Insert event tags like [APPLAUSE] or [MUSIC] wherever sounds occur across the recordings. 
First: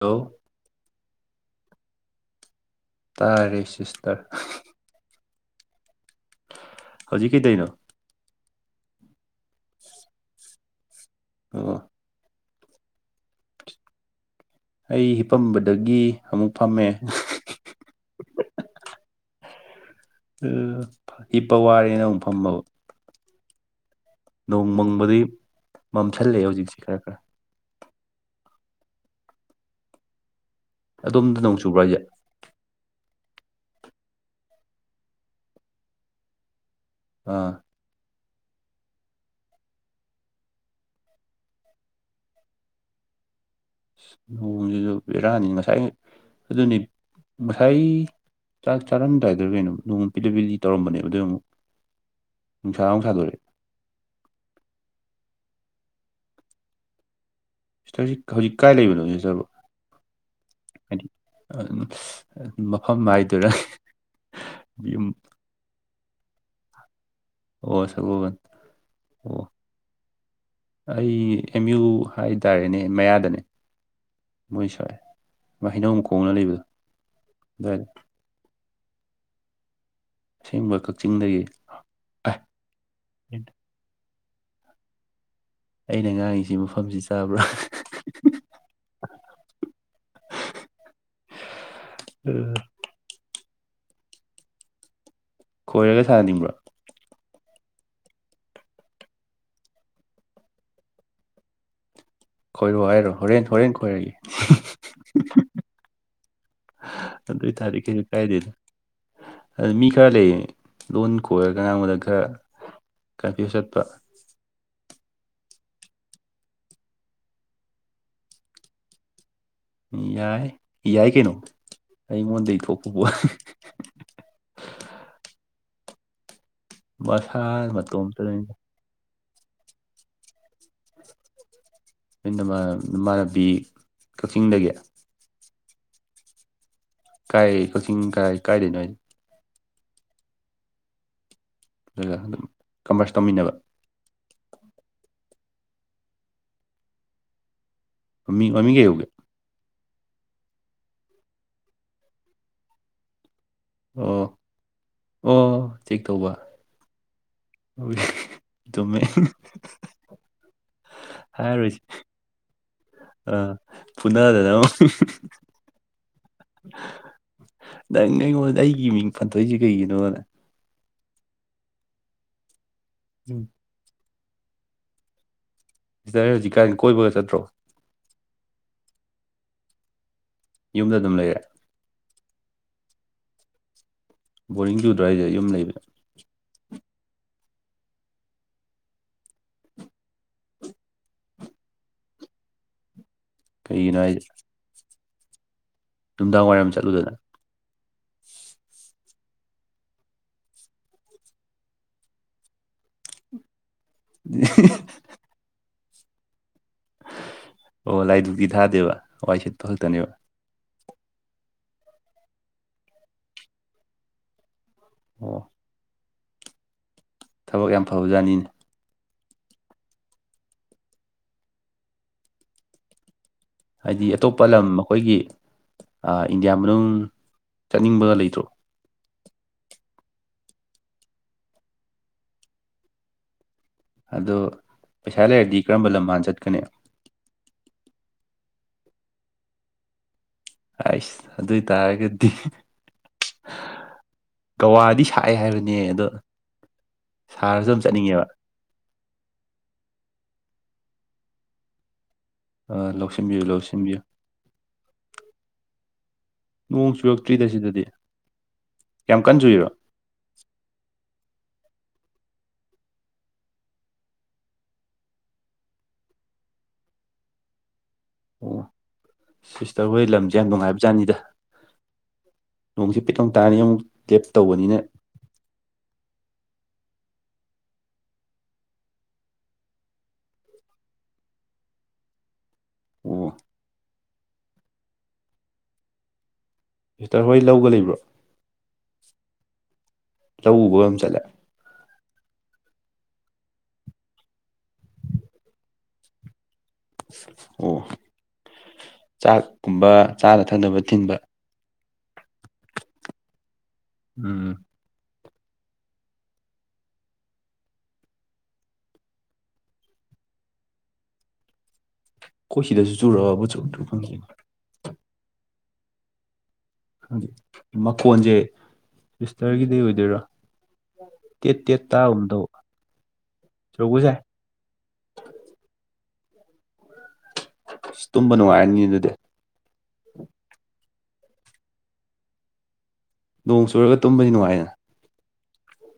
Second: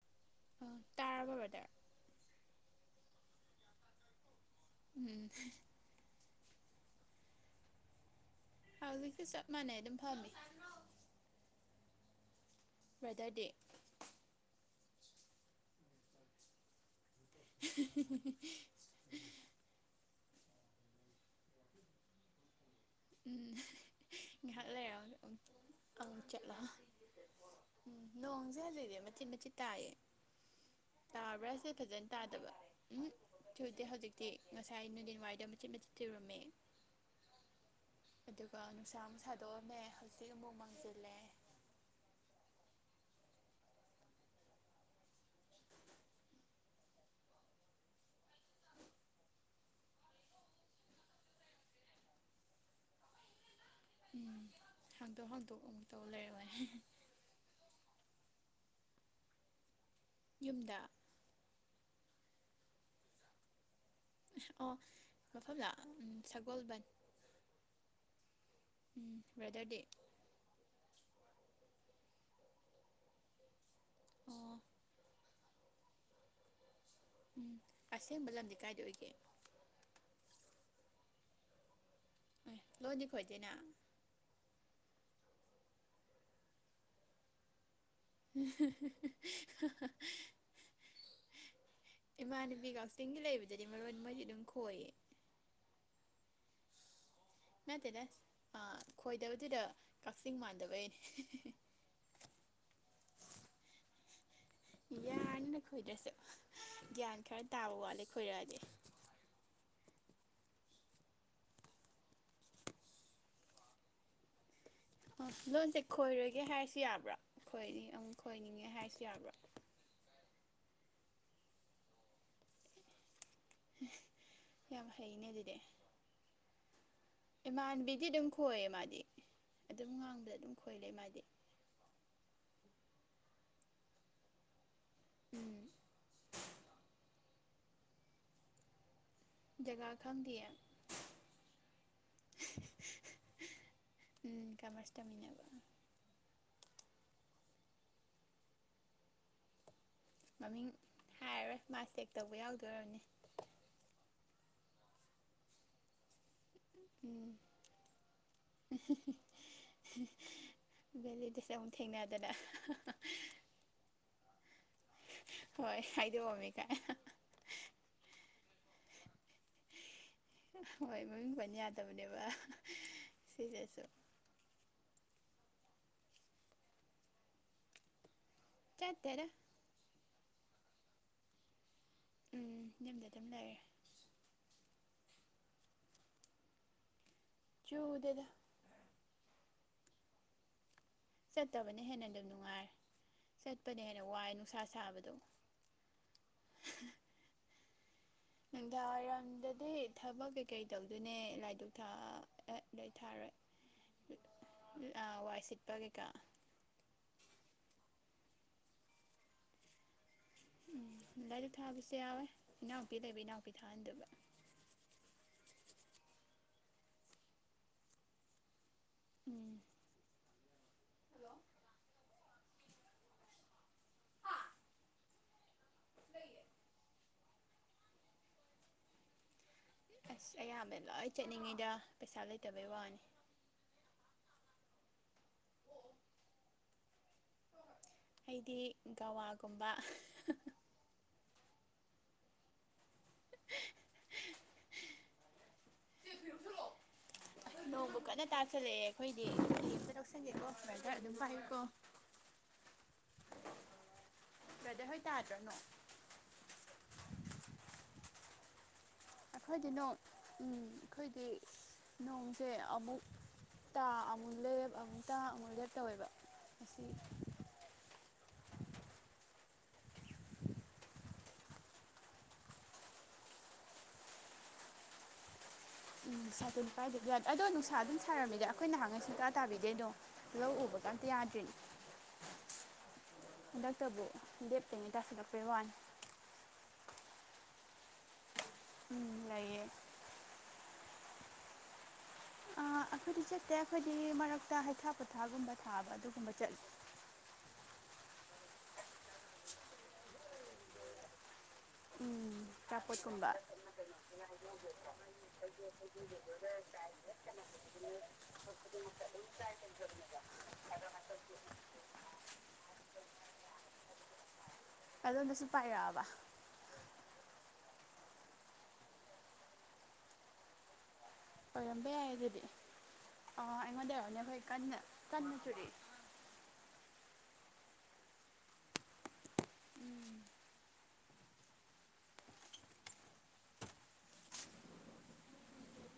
Hello ꯑꯣ ꯇꯥꯔꯕ ꯕꯗ ꯇꯥꯔꯦ ꯁꯤꯁꯇꯔ ꯎꯝ ꯍꯧꯖꯤꯛ ꯀꯩꯗꯩꯅ ꯍꯧꯖꯤꯛꯁꯨ ꯆꯞ ꯃꯥꯟꯅꯩ ꯑꯗꯨꯝ ꯐꯝꯃꯤ ꯑꯣ ꯕ꯭ꯔꯗꯔꯗꯦ ꯑꯩ ꯍꯤꯄꯝꯕꯗꯒꯤ ꯑꯃꯨꯛ ꯐꯝꯃꯦ [UNINTELLIGIBLE] ꯍꯤꯞꯄ ꯋꯥꯔꯦꯅ ꯑꯃꯨꯛ ꯐꯝꯃꯕ ꯎꯝ ꯉꯥꯏꯍꯥꯛ ꯅꯣꯡ ꯂꯩꯔ ꯃꯪꯕꯗꯤ ꯑꯃ ꯃꯝꯁꯜꯂꯛꯑꯦ ꯆꯠꯂ ꯍꯧꯖꯤꯛꯁꯦ ꯈꯔ ꯈꯔ ꯎꯝ ꯅꯣꯡꯁꯦ ꯍꯧꯖꯤꯛꯛꯇꯁꯤ ꯃꯆꯤꯠ ꯃꯆꯤꯠ ꯇꯥꯏꯌꯦ ꯑꯗꯣꯝꯗ ꯅꯣꯡ ꯇꯥꯕ꯭ꯔꯥꯁꯦ ꯆꯨꯕ꯭ꯔꯥ ꯍꯥꯏꯁꯦ ꯐꯖꯅꯥ ꯑꯗꯨ ꯎꯝ ꯊꯨꯗꯦ ꯍꯧꯖꯤꯛꯇꯤ ꯉꯁꯥꯏ ꯅꯨꯡꯊꯤꯟ ꯋꯥꯏꯗ ꯃꯆꯤꯠ ꯃꯆꯤꯠ ꯊꯤꯨꯔꯝꯃꯦ ꯑꯥ ꯑꯗꯨꯒ ꯅꯨꯡꯁꯥ ꯑꯃꯨ ꯁꯥꯗꯣꯛꯑꯝꯃꯦ ꯍꯧꯖꯤꯛ ꯑꯃꯨꯛ ꯃꯥꯡꯁꯤꯜꯂꯦ ꯂꯨꯍꯣꯡꯁꯤꯁꯨ ꯄꯔꯛꯑꯅꯤ ꯉꯁꯥꯏ ꯑꯗꯨꯅꯤ ꯉꯁꯥꯏ ꯆꯥꯛ ꯆꯥꯔꯝꯗꯥꯏꯗ ꯀꯩꯅꯣ ꯅꯣꯡꯃ ꯄꯤꯗ ꯄꯤꯗꯤ ꯇꯔꯝꯕꯅꯦꯕ ꯑꯗꯨꯏ ꯑꯃꯨꯛ ꯅꯨꯡꯁꯥꯅꯨꯡ ꯁꯥꯗꯣꯔꯑꯦ ꯎꯝ ꯍꯥꯡꯗꯣꯛ ꯍꯥꯡꯗꯣꯛ ꯑꯃꯨꯛꯇꯧ ꯂꯩꯔꯣꯏ ꯁꯤꯇꯔꯁꯤ ꯍꯧꯖꯤꯛ ꯀꯥꯏ ꯂꯩꯕꯅꯣꯅꯦꯇ꯭ꯔꯣ ꯌꯨꯝꯗ ꯍꯥꯏꯗꯤ ꯃꯐꯝ ꯍꯥꯏꯗꯨꯔ ꯑꯣ ꯃꯐꯝꯗ ꯁꯒꯣꯜꯕꯟ ꯑꯣ ꯁꯒꯣꯕ ꯎꯝ ꯕ꯭ꯔꯥꯗꯔ ꯗꯦ ꯑꯩ ꯑꯦꯝ ꯌꯨ ꯍꯥꯏꯇꯥꯔꯦꯅꯦ ꯃꯌꯥꯗꯅꯦ ꯑꯣ ꯃꯣꯏ ꯁ꯭ꯏ ꯍꯩꯅꯧ ꯈꯣꯡꯅ ꯂꯩꯕꯗꯣ ꯑꯗꯨꯏ ꯑꯊꯦꯡꯕ ꯂꯝꯗꯤ ꯀꯥꯏꯏꯗ ꯑꯣꯏꯒꯦ ꯑꯁꯦꯡꯕ ꯀꯛꯆꯤꯡꯗꯒꯤ ꯑꯦ ꯂꯣꯏꯗꯤ ꯑꯦ ꯈꯣꯏꯗꯦꯅꯦ ꯑꯩꯅ ꯉꯥꯡꯉꯤꯁꯤ ꯃꯐꯝꯁꯤ ꯆꯥꯕ꯭ꯔꯥ ꯍꯤ ꯍꯤ ꯏꯃꯥꯟꯅꯕꯤ ꯀꯥ ꯇꯤꯡꯒꯤ ꯂꯩꯕꯗꯗꯤ ꯃꯔꯣꯟ ꯃꯣꯏꯗꯤ ꯑꯗꯨꯝ ꯈꯣꯏꯌꯦ ꯈꯣꯏꯔꯒ ꯁꯥꯅꯤꯡꯕ꯭ꯔꯣ ꯅꯠꯇꯦꯗ ꯈꯣꯏꯗꯕꯗꯨꯗ ꯀꯛꯆꯤꯡ ꯃꯥꯟꯗꯕꯩꯅꯦ ꯈꯣꯏꯔꯛꯑꯣ ꯍꯥꯏꯔꯣ ꯍꯣꯔꯦꯟ ꯍꯣꯔꯦꯟ ꯈꯣꯏꯔꯒꯦ ꯌꯥꯔꯅꯤꯗ ꯈꯣꯏꯗ꯭ꯔꯁꯨ ꯒ꯭ꯌꯥꯟ ꯑꯗꯨ ꯈꯔ ꯑꯣꯏ ꯇꯥꯕ ꯇꯥꯔꯗꯤ ꯀꯩꯁꯨ ꯋꯥꯠꯂꯦ ꯀꯥꯏꯗꯦꯗ ꯈꯣꯏꯔꯛꯑꯗꯤ ꯃꯤ ꯈꯔ ꯂꯩꯌꯦ ꯂꯣꯟ ꯈꯣꯏꯔꯒ ꯉꯥꯡꯕꯗ ꯈꯔ ꯀꯔꯐ꯭ꯌꯨꯁ ꯆꯠꯄ ꯑꯣ ꯂꯣꯟꯁꯦ ꯈꯣꯏꯔꯒꯦ ꯍꯥꯏꯔꯁꯨ ꯌꯥꯕ꯭ꯔꯥ ꯈꯣꯏ ꯑꯃꯨꯛ ꯈꯣꯏꯅꯤꯡꯉꯦ ꯍꯥꯏꯔꯁꯨ ꯌꯥꯕ꯭ꯔꯥ ꯌꯥꯏ ꯌꯥꯏ ꯀꯩꯅꯣ ꯑꯩꯉꯣꯟꯗꯒꯤ ꯊꯣꯛꯄꯕ ꯌꯥꯝ ꯍꯩꯅꯦ ꯑꯗꯨꯗꯤ ꯃꯁꯥ ꯏꯃꯥꯟꯕꯤꯗꯤ ꯑꯗꯨꯝ ꯃꯇꯣꯝꯇꯅꯤꯗ ꯈꯣꯏꯌꯦ ꯃꯥꯗꯤ ꯑꯗꯨꯝ ꯉꯥꯡꯕꯗ ꯑꯗꯨꯝ ꯈꯣꯏ ꯂꯩ ꯃꯥꯗꯤ ꯅ ꯅꯃꯥꯟꯅꯕꯤ ꯀꯛꯆꯤꯡꯗꯒꯤ ꯎꯝ ꯀꯥꯏ ꯀꯣꯆꯤꯡ ꯀꯥꯏ ꯀꯥꯏ ꯂꯩꯅꯣ ꯍꯥꯏꯗꯤ ꯖꯒꯥ ꯈꯪꯗꯌꯦ ꯑꯗꯨꯒ ꯑꯗꯨꯝ ꯀꯝꯃꯔꯁ ꯇꯧꯃꯤꯟꯅꯕ ꯎꯝ ꯀꯃꯔꯁ ꯇꯝꯃꯤꯟꯅꯕ ꯃꯃꯤꯡ ꯀꯩ ꯀꯧꯒꯦ ꯃꯃꯤꯡ ꯍꯥꯏꯔꯔꯣꯏ ꯃꯥ ꯆꯦꯛ ꯇꯧꯕ ꯌꯥꯎꯗꯣꯢ ꯑꯣꯢꯔꯝꯅꯤ ꯑꯣ ꯑꯣ ꯆꯦꯛ ꯇꯧꯕ ꯎꯝ ꯆꯨꯝꯃꯦ ꯕꯦꯂꯤꯗꯦꯁꯥꯟꯗ ꯑꯃꯨꯛ ꯍꯥꯏꯔꯣꯏꯁꯤ ꯊꯦꯡꯅꯗꯅ ꯑꯥ ꯐꯨꯅꯗ꯭ꯔꯣ ꯍꯣꯏ ꯍꯥꯏꯗꯣꯛ ꯑꯝꯃꯤꯀꯥꯏꯅ ꯅꯪ ꯑꯩꯉꯣꯟꯗ ꯑꯩꯒꯤ ꯃꯤꯡ ꯁꯥꯟꯗꯣꯛꯢꯁꯦ ꯀꯩꯒꯤꯅꯣꯅ ꯍꯣꯏ ꯃꯃꯤꯡ ꯄꯥꯟ ꯌꯥꯗꯕꯅꯦꯕ ꯎꯝ ꯁꯤꯁꯤꯁꯨ ꯁꯤꯁꯇꯔ ꯍꯧꯖꯤꯛꯀꯥꯟ ꯀꯣꯏꯕꯒ ꯆꯠꯇ꯭ꯔꯣ ꯆꯥꯠꯇꯦꯗ ꯌꯨꯝꯗ ꯑꯗꯨꯝ ꯂꯩꯔꯦ ꯎꯝ ꯌꯨꯝꯗ ꯑꯗꯨꯝ ꯂꯩꯔꯦ ꯕꯣꯔꯤꯡ ꯆꯨꯗ꯭ꯔꯥ ꯍꯥꯏꯁꯦ ꯌꯨꯝ ꯂꯩꯕꯁꯦ ꯆꯨꯗꯦꯗ ꯆꯠꯇꯕꯅ ꯍꯦꯟꯅ ꯑꯗꯨꯝ ꯅꯨꯡꯉꯥꯏ ꯆꯠꯄꯅ ꯀꯩꯒꯤꯅꯣ ꯍꯦꯟꯅ ꯍꯥꯏꯁꯦ ꯋꯥꯏ ꯅꯨꯡꯁꯥ ꯁꯥꯕꯗꯣ ꯅꯨꯡꯗꯥꯡ ꯋꯥꯏꯔꯝ ꯆꯠꯂꯨꯗꯅ ꯅꯨꯡꯗꯥꯡꯋꯥꯏꯔꯝꯗꯗꯤ ꯊꯕꯛ ꯀꯩꯀꯩ ꯇꯧꯗꯣꯏꯅꯦ ꯂꯥꯏꯙꯨꯛ ꯊꯥ ꯑꯦ ꯂꯩ ꯊꯥꯔꯣꯏ ꯋꯥꯏ ꯁꯤꯠꯄ ꯀꯩꯀꯥ ꯑꯣ ꯂꯥꯏꯙꯨꯛꯇꯤ ꯊꯥꯗꯦꯕ ꯋꯥꯏ ꯁꯤꯠꯄ ꯈꯛꯇꯅꯦꯕ ꯎꯝ ꯂꯥꯏꯙꯨꯛ ꯊꯥꯕꯁꯨ ꯌꯥꯎꯋꯦ ꯏꯅꯥꯎꯄꯤ ꯂꯩꯕ ꯏꯅꯥꯎꯄꯤ ꯊꯥꯍꯟꯗꯨꯢꯕ ꯑꯣ ꯊꯕꯛ ꯌꯥꯝ ꯐꯕ ꯖꯥꯠꯅꯤꯅꯦ ꯎꯝ ꯍꯜꯂꯣ ꯍꯥꯏꯗꯤ ꯑꯇꯣꯞꯄ ꯂꯝ ꯑꯈꯣꯏꯒꯤ ꯏꯟꯗꯤꯌꯥ ꯃꯅꯨꯡ ꯆꯠꯅꯤꯡꯕꯒ ꯂꯩꯇ꯭ꯔꯣ ꯑꯁ ꯑꯌꯥꯝꯕ ꯂꯣꯏ ꯆꯠꯅꯤꯡꯉꯤꯗ ꯄꯩꯁꯥ ꯂꯩꯇꯕꯩ ꯋꯥꯅꯤ ꯑꯗꯣ ꯄꯩꯁꯥ ꯂꯩꯔꯗꯤ ꯀꯔꯝꯕ ꯂꯝ ꯍꯥꯟꯅ ꯆꯠꯀꯅꯤ ꯑꯩꯗꯤ ꯒꯧꯋꯥꯒꯨꯝꯕ ꯑꯩꯁ ꯑꯗꯨ ꯑꯣꯏꯇꯥꯔꯒꯗꯤ ꯒꯧꯋꯥꯗꯤ ꯁꯥꯛꯑꯦ ꯍꯥꯏꯕꯅꯦ ꯑꯗꯣ ꯁꯥꯔꯁꯨ ꯑꯗꯨꯝ ꯅꯣꯡꯕꯨ ꯆꯠꯅꯤꯡꯉꯦꯕ ꯀꯟꯅ ꯇꯥꯥꯁꯜꯂꯛꯑꯦ ꯑꯩꯈꯣꯏꯗꯤ ꯐꯤ ꯑꯝꯇ ꯂꯧꯁꯟꯒꯦꯀꯣ ꯕꯥ꯭ꯔꯗꯔ ꯑꯗꯨꯝ ꯄꯥꯏꯌꯨꯀꯣ ꯑ ꯂꯧꯁꯤꯟꯕꯤꯌꯨ ꯂꯧꯁꯤꯟꯕꯤꯌꯨ ꯕꯗ ꯍꯣꯏ ꯇꯥꯗ꯭ꯔꫭ ꯅꯣꯡ꯫ ꯅꯣꯡ ꯆꯨꯔꯛꯇ꯭ꯔꯤꯗ ꯁꯤꯗꯗꯤ꯫ ꯌꯥꯝ ꯀꯟ ꯑꯩꯈꯣꯏꯗꯤ ꯆꯨꯏꯔꯣ ꯅꫭꯡ ꯎꯝ ꯑꯩꯈꯣꯏꯗꯤ ꯅꯣꯡꯁꯦ ꯑꯃꯨꯛ ꯇꯥ ꯑꯃꯨꯛ ꯂꯦꯞ ꯑꯃꯨꯛ ꯇꯥ ꯑꯃꯨꯛ ꯂꯦꯞ ꯇꯧꯋꯦꯕ ꯑꯁꯤ꯫ ꯑꯣ ꯁꯤꯁꯇꯔ ꯍꯣꯏ ꯂꯝꯁꯦ ꯌꯥꯝ ꯅꯨꯡꯉꯥꯏꯕ ꯖꯥꯠꯅꯤꯗ꯫ ꯅꯣꯡꯁꯦ ꯄꯤꯇꯧ ꯇꯥꯅꯤ ꯑꯃꯨꯛ ꯂꯦꯞ ꯇꯧꯕꯅꯤꯅ ꯎꯝ ꯁꯥꯇꯤꯟ ꯄꯥꯏꯗꯗꯤ ꯌꯥꯗꯦ ꯑꯗꯣ ꯅꯨꯡꯁꯥ ꯑꯗꯨꯝ ꯁꯥꯔꯝꯃꯤꯗ ꯑꯩꯈꯣꯏ ꯅꯍꯥꯟꯉꯩ ꯁꯨꯡꯇꯥꯥ ꯇꯥꯕꯤꯗꯦ ꯑꯗꯣ꯫ ꯂꯧ ꯎꯕꯀ ꯃꯝꯇ ꯌꯥꯗ꯭ꯔꯤꯅꯦ [UNINTELLIGIBLE] ꯑꯣ ꯍꯟꯗꯥꯛꯇꯕꯨ ꯂꯦꯞꯇꯉꯩ ꯇꯥꯁꯤꯜꯂꯛꯄꯩ ꯋꯥꯅꯤ ꯁꯤꯁꯇ꯭ꯔ ꯍꯣꯏ ꯂꯧꯒ ꯂꯩꯕ꯭ꯔꯣ ꯎꯝ ꯂꯩꯌꯦ ꯂꯧ ꯎꯕ ꯑꯗꯨꯝ ꯆꯠꯂꯦ ꯑ ꯑꯩꯈꯣꯏꯗꯤ ꯆꯠꯇꯦ ꯑꯩꯈꯣꯏꯗꯤ ꯃꯔꯛꯇ ꯍꯩꯊꯥ ꯄꯣꯊꯥꯒꯨꯝꯕ ꯊꯥꯕ ꯑꯗꯨꯒꯨꯝꯕ ꯆꯠꯂꯦ ꯑꯣ ꯆꯥꯛꯀꯨꯝꯕ ꯆꯥꯅ ꯊꯛꯅꯕ ꯊꯤꯟꯕ ꯎꯝ ꯆꯥꯄꯣꯠꯀꯨꯝꯕ꯫ [INAUDIBLE] ꯎꯝ [INAUDIBLE] ꯈꯣꯏ ꯁꯤꯗꯁꯨ ꯆꯨꯔꯛꯑꯕꫭ ꯆꯨꯔꯛꯇ꯭ꯔꯤꯕ ꯈꯪꯗꯦ꯫ ꯑꯗꯣꯝꯗꯁꯨ ꯄꯥꯏꯔꯛꯑꯕ꯫ ꯈꯪꯗꯦ ꯃꯈꯣꯟꯁꯦ ꯁꯤꯁꯇꯔꯒꯤꯗꯩ ꯑꯣꯏꯗꯣꯏꯔꯥ꯫ ꯑꯣꯏꯔꯝꯕ ꯌꯥꯏ ꯑꯗꯨꯗꯤ ꯑ ꯑꯩꯉꯣꯟꯗꯩ ꯆꯨꯔꯛꯄꯁꯨ ꯌꯥꯏ ꯑꫭꯏꯔꯝꯅꯤ ꯑꯩꯈꯣꯏ ꯀꯟꯅ ꯀꯟꯅ ꯆꯨꯔꯤ꯫ ꯑꯁ ꯇꯨꯝꯕ ꯅꯨꯡꯉꯥꯏꯔꯅꯤ ꯑꯗꯨꯗꯤ꯫ ꯎꯝ꯫ ꯅꯣꯡ ꯆꯨꯔꯒ ꯇꯨꯝꯕꯗꯤ ꯅꯨꯡꯉꯥꯏꯅ꯫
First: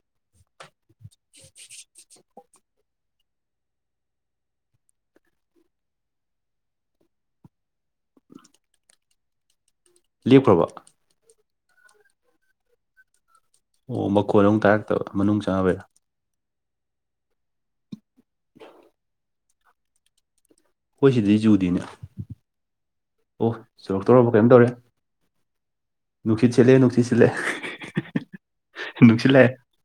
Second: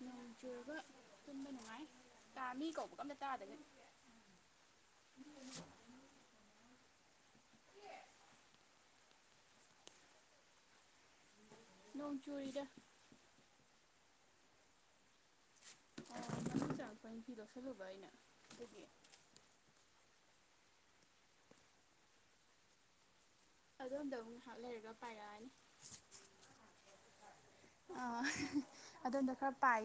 ꯅꯣꯡ ꯆꯨꯔꯒ ꯇꯨꯝꯕ ꯅꯨꯡꯉꯥꯏ ꯇꯥ ꯃꯤ ꯀꯧꯕꯀ ꯑꯝꯇ ꯇꯥꯗꯒꯩ꯫ ꯂꯦꯞꯈ꯭ꯔꯕꫭ꯫ ꯅꯣꯡ ꯆꯨꯔꯤꯗ꯫ ꯑꯣ ꯃꯈꯣꯟ ꯑꯃꯨꯛ ꯇꯥꯔꯛꯇꯕ ꯃꯅꯨꯡ ꯆꯪꯉꯕꯩꯔꯥ꯫ ꯑꯣ ꯃꯅꯨꯡ ꯆꯪꯉꯛꯄꯩ ꯐꯤ ꯂꯧꯁꯜꯂꯨꯕ ꯑꯩꯅ ꯑꯗꯨꯒꯤ꯫ ꯈꯣꯏ ꯁꯤꯗꯗꯤ ꯆꯨꯗꯦꯅꯦ꯫ ꯑꯣ ꯑꯗꯣꯝꯗ ꯆꯨꯔꯛꯇꯧꯔꯕ ꯑꯃꯨꯛ ꯀꯩꯅꯣꯝ ꯉꯍꯥꯛ ꯇꯧꯔꯦ ꯂꯩꯔꯒ ꯄꯥꯏꯔꯛꯑꯅꯤ꯫ ꯅꯨꯡꯁꯤꯠ ꯁꯤꯠꯂꯛꯑꯦ ꯅꯨꯡꯁꯤꯠ ꯁꯤꯠꯂꯛꯑꯦ ꯑ ꯍꯍ ꯅꯨꯡꯁꯤꯠ ꯑꯗꯣꯝꯗ ꯂꯥꯛꯑꯦ ꯈꯔ ꯄꯥꯏ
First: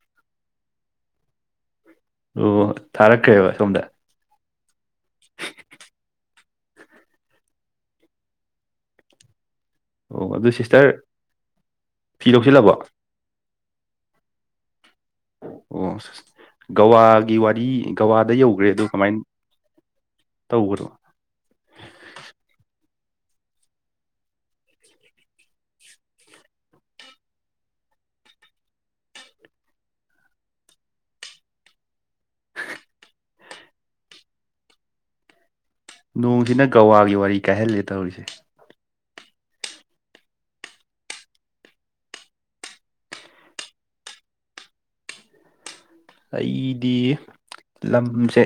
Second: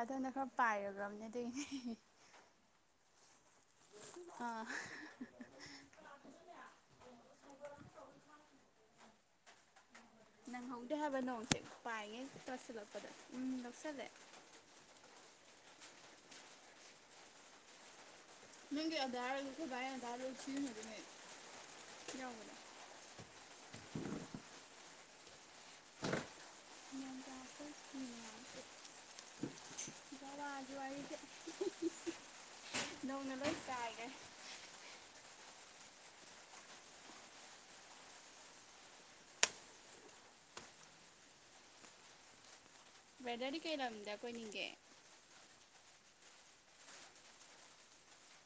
ꯑꯗꫭꯝꯗ ꯈꯔ ꯄꯥꯏꯈ꯭ꯔꯕꯅꯦ ꯑꯗꯨꯒꯤꯅꯦ꯫ ꯑꯣ ꯊꯥꯔꯛꯈ꯭ꯔꯦꯕ ꯁꯣꯝꯗ꯫ ꯑ꯫ ꯑꯣ ꯑꯗꯨ ꯁꯤꯁꯇꯔ ꯅꯪꯍꯧꯗꯦ ꯍꯥꯏꯕ ꯅꯣꯡꯁꯦ ꯄꯥꯏꯉꯩ ꯐꯤ ꯂꯧꯁꯤꯜꯂꯕꯣ ꯇꯥꯁꯤꯜꯂꯛꯄꯗ ꯎꯝ ꯂꯧꯁꯜꯂꯦ꯫ ꯑꯣ ꯁꯁ ꯒꯋꯥꯒꯤ ꯋꯥꯔꯤ ꯒꯋꯥꯗ ꯌꯧ ꯅꯪꯒꯤ ꯑꯗꯥꯥꯔꯒ ꯈꯣꯏ ꯚꯥꯒꯤ ꯑꯗꯥꯥꯔ ꯂꯣꯏ꯫ ꯇꯧꯕꯅꯣ [INAUDIBLE] [INAUDIBLE] [INAUDIBLE] ꯅꯧꯅ ꯂꯣꯏ ꯆꯥꯏꯒ꯭ꯔꯦ꯫ ꯅꯣꯡꯁꯤꯅ ꯒꯋꯥꯒꯤ ꯋꯥꯔꯤ ꯀꯥꯏꯍꯜꯂꯦ ꯇꯧꯔꯤꯁꯦ꯫ ꯕ꯭ꯔꯗꯔꯗꯤ ꯀꯩ ꯂꯝꯗ ꯀꯣꯏꯅꯤꯡꯒꯦ꯫ ꯑꯩꯗꯤ ꯂꯝꯁꯦ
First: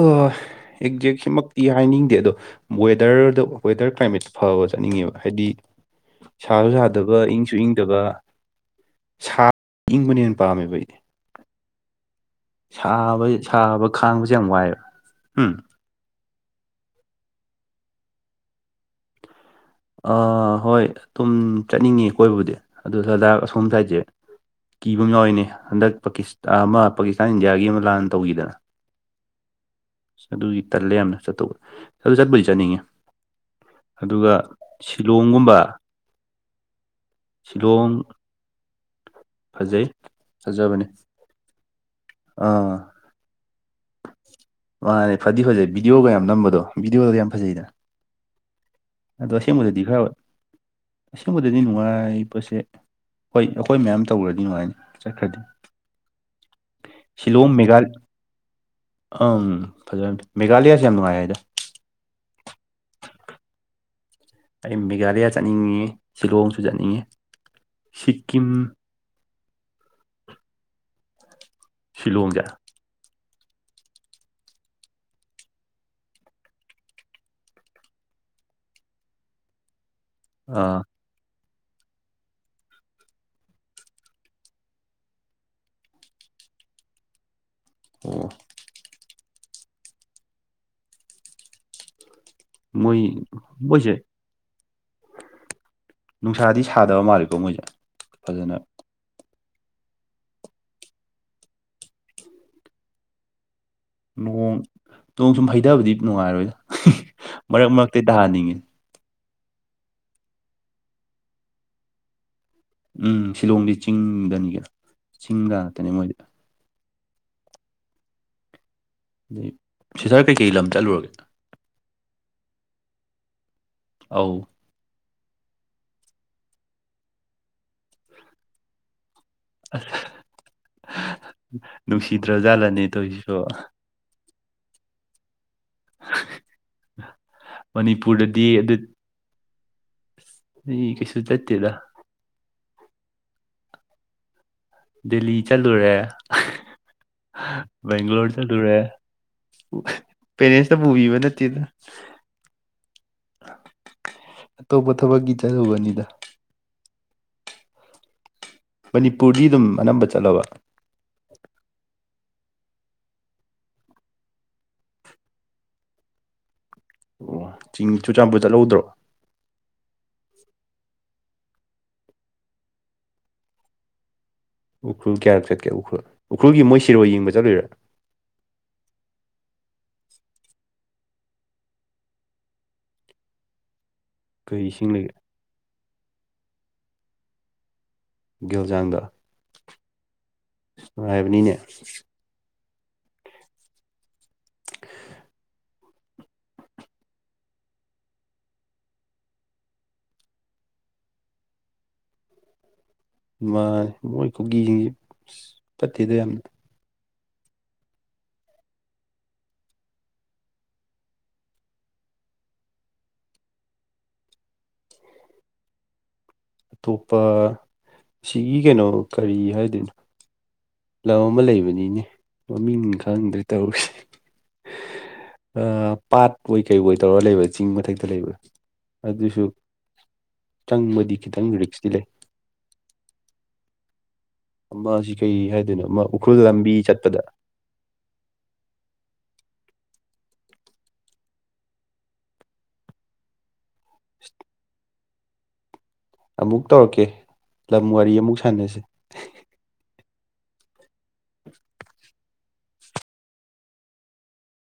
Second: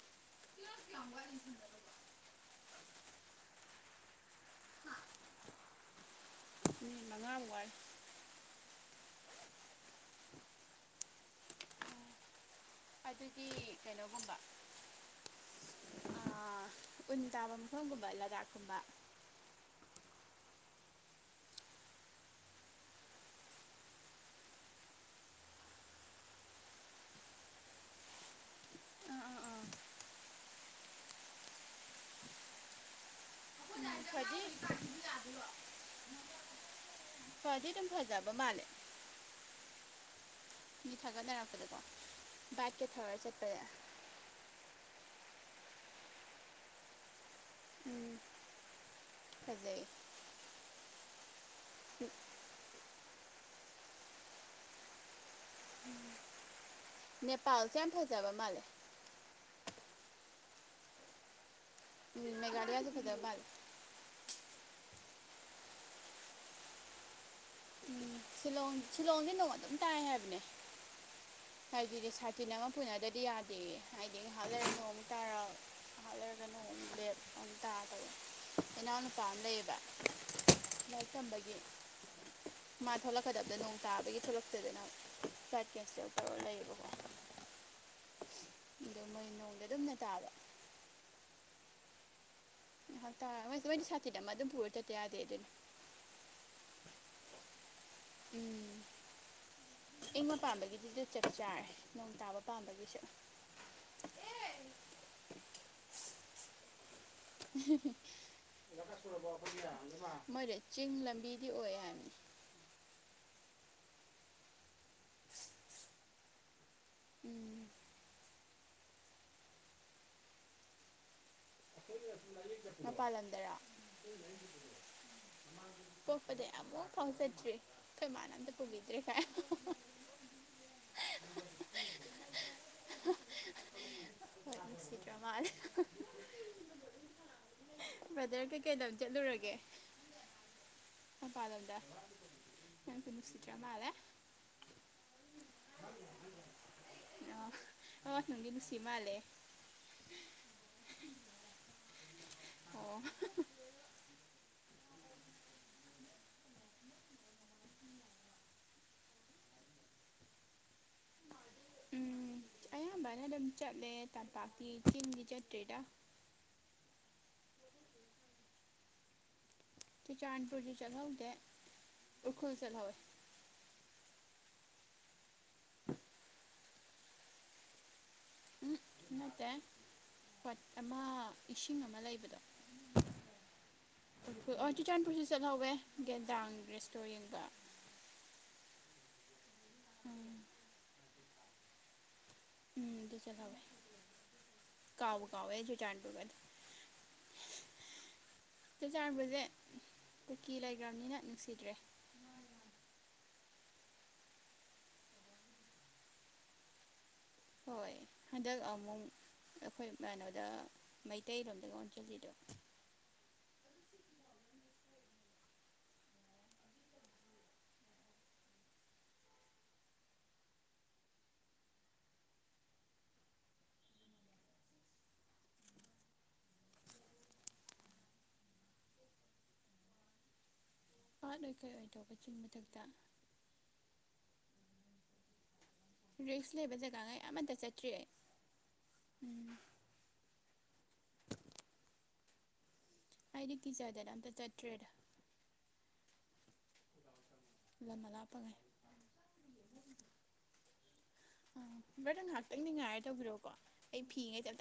ꯑ ꯑꯦꯛꯖꯦꯛꯁꯤꯃꯛꯇꯤ ꯍꯥꯏꯅꯤꯡꯗꯦ ꯑꯗꯣ ꯋꯦꯗꯔꯗ ꯋꯦꯗꯔ ꯀ꯭ꯂꯥꯏꯃꯦꯠ ꯐꯕ ꯆꯠꯅꯤꯡꯉꯦꯕ ꯍꯥꯏꯗꯤ ꯁꯥꯁꯨ ꯃꯤꯅꯤꯠ ꯁꯥꯗꯕ ꯃꯉꯥꯃꯨꯛ ꯏꯪꯁꯨ ꯋꯥꯔꯤ ꯏꯪꯗꯕ꯫ ꯁꯥ ꯏꯪꯕꯅ ꯍꯦꯟꯅ ꯄꯥꯝꯃꯦꯕ ꯑꯩꯗꯤ꯫ ꯁꯥꯕ ꯑꯗꯨꯗꯤ ꯁꯥꯕ ꯈꯥꯡꯕꯁꯦ ꯀꯩꯅꯣꯒꯨꯝꯕ ꯌꯥꯝ ꯋꯥꯏꯑꯦꯕ ꯎꯝ ꯎꯟ ꯇꯥꯕ ꯃꯐꯝꯒꯨꯝꯕ ꯂꯗꯥꯛꯀꯨꯝꯕ꯫ ꯍꯣꯏ ꯑꯗꯨꯝ ꯆꯠꯅꯤꯡꯉꯤ ꯀꯣꯏꯕꯨꯗꯤ ꯑꯗꯨ ꯁꯗꯥꯛ ꯑꯁꯣꯝ ꯁꯥꯏꯠꯁꯦ ꯀꯤꯕꯃꯥ ꯌꯥꯎꯏꯅꯦ ꯍꯟꯗꯛ ꯄꯥꯀꯤꯁ ꯑꯃ ꯄꯥꯀꯤꯁꯇꯥꯟ ꯏꯟꯗꯤꯌꯥꯒꯤ ꯑꯃ ꯂꯥꯟꯅ ꯇꯧꯋꯤꯗꯅ ꯑꯥ ꯑꯥ ꯑꯥ ꯑꯗꯨꯒꯤ ꯇꯜꯂꯦ ꯌꯥꯝꯅ ꯆꯠꯇꯧꯕ ꯑꯗꯨ ꯆꯠꯄꯨꯗꯤ ꯆꯠꯅꯤꯡꯉꯤ ꯑꯗꯨꯒ ꯐꯗꯤ ꯁꯤꯂꯣꯡꯒꯨꯝꯕ ꯐꯗꯤ ꯑꯗꯨꯝ ꯁꯤꯂꯣꯡ ꯐꯖꯕ ꯃꯥꯜꯂꯦ ꯐꯖꯩ ꯐꯖꯕꯅꯦ ꯃꯤ ꯊꯥꯒꯠꯅꯔꯛꯄꯗꯀꯣ ꯑꯥ ꯕꯥꯏꯛꯀ ꯊꯧꯔ ꯆꯠꯄꯁꯦ ꯃꯥꯅꯦ ꯐꯗꯤ ꯐꯖꯩ ꯚꯤꯗꯤꯑꯣꯒ ꯌꯥꯝ ꯅꯝꯕꯗꯣ ꯚꯤꯗꯤꯑꯣꯒꯗꯤ ꯌꯥꯝ ꯐꯖꯩꯗꯅ꯫ ꯎꯝ꯫ ꯑꯗꯣ ꯑꯁꯦꯡꯕꯗꯗꯤ ꯈꯔꯕ ꯑꯁꯦꯡꯕꯗꯗꯤ ꯅꯨꯡꯉꯥꯏꯕꯁꯦ ꯍꯣꯏ ꯑꯈꯣꯏ ꯃꯌꯥꯝ ꯇꯧꯔꯗꯤ ꯅꯨꯡꯉꯥꯏꯅꯤ ꯆꯠꯈ꯭ꯔꯗꯤ꯫ ꯁꯤꯂꯣꯡ ꯅꯦꯄꯥꯜꯁꯦ ꯃꯦꯘꯜ ꯌꯥꯝ ꯐꯖꯕ ꯃꯥꯜꯂꯦ ꯑꯪ ꯐꯖ ꯃꯦꯘꯥꯂꯌꯥꯁꯦ ꯌꯥꯝ ꯅꯨꯡꯉꯥꯏ ꯍꯥꯏꯗ ꯃꯒꯥꯔꯤ ꯑꯗꯨ ꯐꯗꯕꯥꯜ [UNINTELLIGIBLE] ꯑꯩ ꯃꯦꯒꯥꯂꯌꯥ ꯆꯠꯅꯤꯡꯉꯦ ꯁꯤꯂꯣꯡꯁꯨ ꯆꯠꯅꯤꯡꯉꯦ ꯎꯝ ꯁꯤꯂꯣꯡ ꯁꯤꯂꯣꯡꯖꯤ ꯅꯣꯡ ꯑꯗꯨꯝ ꯇꯥꯏ ꯍꯥꯏꯕꯅꯦ ꯍꯥꯏꯗꯤꯅ‌ꯦ ꯁꯤꯂꯣꯡꯁꯦ ꯁꯥꯇꯤꯟ ꯑꯃ ꯄꯨꯟꯅꯗꯗꯤ ꯌꯥꯗ ꯗ‌ꯦ ꯍꯥꯏꯗꯤ ꯉꯥꯏꯍꯥꯛ ꯂꯩꯔꯒ ꯅꫭꯡ ꯑꯃꯨꯛ ꯇꯥꯔꯛ ꯉꯥꯏꯍꯥꯛ ꯂꯩꯔꯒ ꯅꯣꯡ ꯑꯃꯨꯛ ꯂꯦꯞ ꯑꯃꯨꯛ ꯇꯥꯔ ꯇꯧꯋ‌ꯦ ꯏꯅꯥꯎꯅꯨꯄꯥꯝꯃ ꯂꯩꯩꯌꯦꯕ ꯑꯥ ꯁꯦꯝꯝꯕꯒꯤ [UNINTELLIGIBLE] ꯃꯥ ꯊꯣꯛꯂꯛꯀꯗꯕꯗꫭ ꯅꯣꯡ ꯇꯥꯕꯗꯒꯤ ꯊꯣꯛꯂꯛꯇꯗꯅ ꯐ꯭ꯂꯥꯏꯠ ꯀꯦꯟꯁ‌ꯦꯜ ꯇꯧꯔ ꯂꯩꯌꯦꯕꯀꯣ ꯑꫭ ꯑꯗꯩ ꯃꯣꯏ ꯅꯣꯡꯗꫭ ꯑꯗꯨꯝꯅ ꯇꯥꯕ ꯃꯣꯏ ꯍꯞꯇꯃꯥ ꯃꯣꯏꯗꯤ ꯃꯣꯏꯁꯦ ꯁꯥꯇꯤꯟ ꯑꯃ ꯑꯗꯨꯝ ꯄꯨꯔ ꯆꯠ ꯌꯥꯗꯦ ꯑꯗꯨꯅ ꯅꯨꯡꯁꯥꯗꯤ ꯁꯥꯗꯕ ꯃꯥꯜꯂꯤꯀꯣ ꯃꯣꯏꯁꯦ ꯐꯖꯅ ꯎꯝ ꯏꯪꯕ ꯄꯥꯝꯕꯒꯤꯗꯨꯗꯤ ꯆꯞ ꯆꯥꯔꯦ ꯅꯣꯡ ꯇꯥꯕ ꯄꯥꯝꯕꯒꯤꯁꯨ ꯅꯣꯡ ꯅꯣꯡ ꯁꯨꯝ ꯍꯩꯊꯕꯗꯤ ꯅꯨꯡꯉꯥꯏꯔꯣꯏꯗ ꯃꯔꯛ ꯃꯔꯛꯇ ꯇꯥꯍꯟꯅꯤꯡꯉꯤ ꯃꯣꯏꯗꯤ ꯆꯤꯡ ꯂꯝꯕꯤꯗꯤ ꯑꯣꯏ ꯍꯥꯏꯕꯅꯤ ꯎꯝ ꯁꯤꯂꯣꯡꯗꯤ ꯆꯤꯡꯗꯅꯤ ꯀꯩꯅꫭ ꯆꯤꯡꯗ ꯉꯥꯛꯇꯅꯦ ꯃꯣꯏꯗꯤ ꯎꯝ ꯁꯤꯇꯔ ꯀꯩꯀꯩ ꯂꯝ ꯆꯠꯂꯨꯔꯒꯦ ꯃꯄꯥꯜ ꯂꯝꯗꯔꫭ ꯑꯧ ꯄꯣꯛꯄꯗꯩ ꯑꯃꯨꯛ ꯐꯥꯎ ꯆꯠꯇꯔꯤ ꯑꯩꯈꯣꯏ ꯏꯃꯅ ꯑꯝꯇ ꯄꯨꯕꯤꯗ꯭ꯔꯦ ꯀꯥꯏ ꯅꯨꯡꯁꯤꯗ꯭ꯔꯖꯥꯠꯂꯅ‌ꯦ ꯇꯧꯋꯤꯁꯤꯕꫭ ꯅꯨꯡꯁꯤꯗꯔꯥ ꯃꯥꯟꯂ‌ꯦ ꯕ꯭ꯔꯗꯔ ꯃꯅꯤꯄꯨꯔꯗꯗꯤ ꯀꯩꯀꯩ ꯂꯝ ꯑꯗꯨꯗꯤ ꯆꯠꯂꯨꯔꯒꯦ ꯀꯩꯁꯨ ꯆꯠꯇꯦꯗ ꯃꯄꯥꯟꯂꫭꯝꯗ ꯑꯩ ꯑꯝꯇꯥ ꯅꯨꯡꯁꯤꯗꯔꯥ ꯃꯥꯜꯂ‌ꯦ ꯗꯤꯜꯍꯤ ꯆꯠꯂꯨꯔꯦ ꯑꯣ ꯑꯣ ꯕꯦꯡꯒ꯭ꯂꯣꯔ ꯅꯨꯡꯗꯤ ꯅꯨꯡꯁꯤ ꯆꯠꯂꯨꯔꯦ ꯃꯥꯜꯂꯦ ꯄꯦꯔꯦꯟꯁꯅ ꯄꯨꯕꯤꯕ ꯅꯠꯇꯦꯗ ꯑꯣ ꯑꯇꯣꯞꯄ ꯊꯕꯛꯀꯤ ꯆꯠꯂꯨꯕꯅꯤꯗ ꯃꯅꯤꯄꯨꯔꯗꯤ ꯑꯗꯨꯝ ꯑꯅꯝꯕ ꯆꯠꯂꯕ ꯎꯝ ꯑꯌꯥꯝꯕꯅ ꯑꯗꯨꯝ ꯆꯠꯂꯦ ꯇꯝꯄꯥꯛꯀꯤ ꯆꯦꯡꯗꯤ ꯆꯠꯇ꯭ꯔꯤꯗ ꯑꯣ ꯆꯦꯡ ꯆꯨꯔꯆꯥꯟꯄꯨꯔ ꯆꯠꯍꯧꯗ꯭ꯔꯣ ꯆꯨꯔꯆꯥꯟꯄꯨꯔꯗꯤ ꯆꯠꯍꯧꯗ‌ꯦ ꯎꯔꯈꯜ ꯆꯠꯍꯧꯋꯤ ꯎꯈ꯭ꯔꯨꯜ ꯀꯌꯥꯔꯛ ꯆꯠꯀꯦ ꯎꯈ꯭ꯔꯨꯜ ꯎꯈ꯭ꯔꯨꯜꯒꯤ ꯃꯣꯏ ꯁꯤꯔꯣꯏ ꯌꯦꯡꯕ ꯆꯠꯂꯨꯏꯔꯥ ꯎꯝ ꯅꯠꯇꯦ ꯄꯠ ꯑꯃ ꯏꯁꯤꯡ ꯑꯃ ꯂꯩꯕꯗꯣ [INAUDIBLE] ꯀꯩ ꯑꯣ ꯏꯁꯤꯡ ꯂꯩꯒꯦ ꯆꯨꯔꯆꯥꯟꯄꯨꯔꯁꯨ ꯆꯠꯍꯧꯋꯦ ꯒꯦꯟꯗꯥꯡ ꯔꯦꯁꯇꯣꯔꯦꯟꯗ ꯒꯦꯜꯖꯥꯡꯗ ꯎꯝ ꯅꯨꯡ ꯉꯥꯏꯕꯅꯤꯅꯦ ꯎꯝ ꯑꯗꯨ ꯆꯂꯋꯦ ꯀꯥꯎꯕꯨ ꯀꯥꯎꯋꯦ ꯆꯨꯔꯆꯥꯟꯄꯨꯔꯖꯦ ꯀꯨꯀꯤ ꯂꯩꯒ꯭ꯔꯝꯅꯤꯅ ꯅꯨꯡꯁꯤꯗ꯭ꯔꯦ ꯎꯝ ꯃꯥ ꯃꯣꯏ ꯀꯨꯀꯤꯖꯤꯡꯖꯦ ꯐꯠꯇꯦꯗ ꯌꯥꯝ ꯍꯣꯏ ꯍꯟꯗꯛ ꯑꯃꯨꯛ ꯑꯩꯈꯣꯏ ꯀꯩꯅꯣꯗ ꯃꯩꯇꯩꯔꯣꯝꯗ ꯑꯣꯟꯁꯤꯜꯂꯤꯗꯣ ꯑꯇꯣꯞꯄ ꯁꯤꯒꯤ ꯀꯩꯅꯣ ꯀꯔꯤ ꯍꯥꯏꯗꯣꯏꯅꯣ ꯂꯝ ꯑꯃ ꯂꯩꯕꯅꯤꯅꯦ ꯃꯃꯤꯡ ꯈꯪꯗꯔ‌ꯦ ꯇꯧꯔꯤꯁꯦ ꯑꯥ ꯄꯥꯠ ꯑꯣꯏ ꯀꯩ ꯑꯣꯏ ꯇꯧꯔ ꯂꯩꯕ ꯆꯤꯡ ꯃꯊꯛꯇ ꯂꯩꯕ ꯑꯗꯨꯁꯨ ꯆꯪꯕꯗꯤ ꯄꯥꯠ ꯈꯤꯇꯪ ꯑꯣꯏ ꯀꯩ ꯔꯤꯛꯁꯇꯤ ꯑꯣꯏ ꯂꯩ ꯇꯧꯕ ꯆꯤꯡ ꯃꯊꯛꯇ ꯑꯃꯖꯤ ꯀꯩ ꯍꯥꯏꯗꯣꯏꯅꯣ ꯑꯃ ꯎꯔꯈꯨꯜ ꯂꯝꯕꯤ ꯆꯠꯄꯗ ꯆꯠꯏ꯭ꯔꯤ ꯑꯩ ꯎꯝ ꯑꯩꯗꯤ ꯀꯤꯖꯗꯅ ꯑꯝꯇ ꯆꯠꯇ꯭ꯔꯦꯗ ꯑꯃꯨꯛ ꯇꯧꯔꯛꯀꯦ ꯂꯝ ꯋꯥꯔꯤ ꯑꯃꯨꯛ ꯁꯥꯟꯅꯁꯤ ꯑ ꯕ꯭ꯔꯥꯗ ꯉꯥꯏꯍꯥꯛꯇꯪ ꯉꯥꯏꯔ ꯇꯧꯕꯤꯔꯣꯀꯣ ꯑꯩ ꯐꯤꯉꯩ ꯑꯝꯇ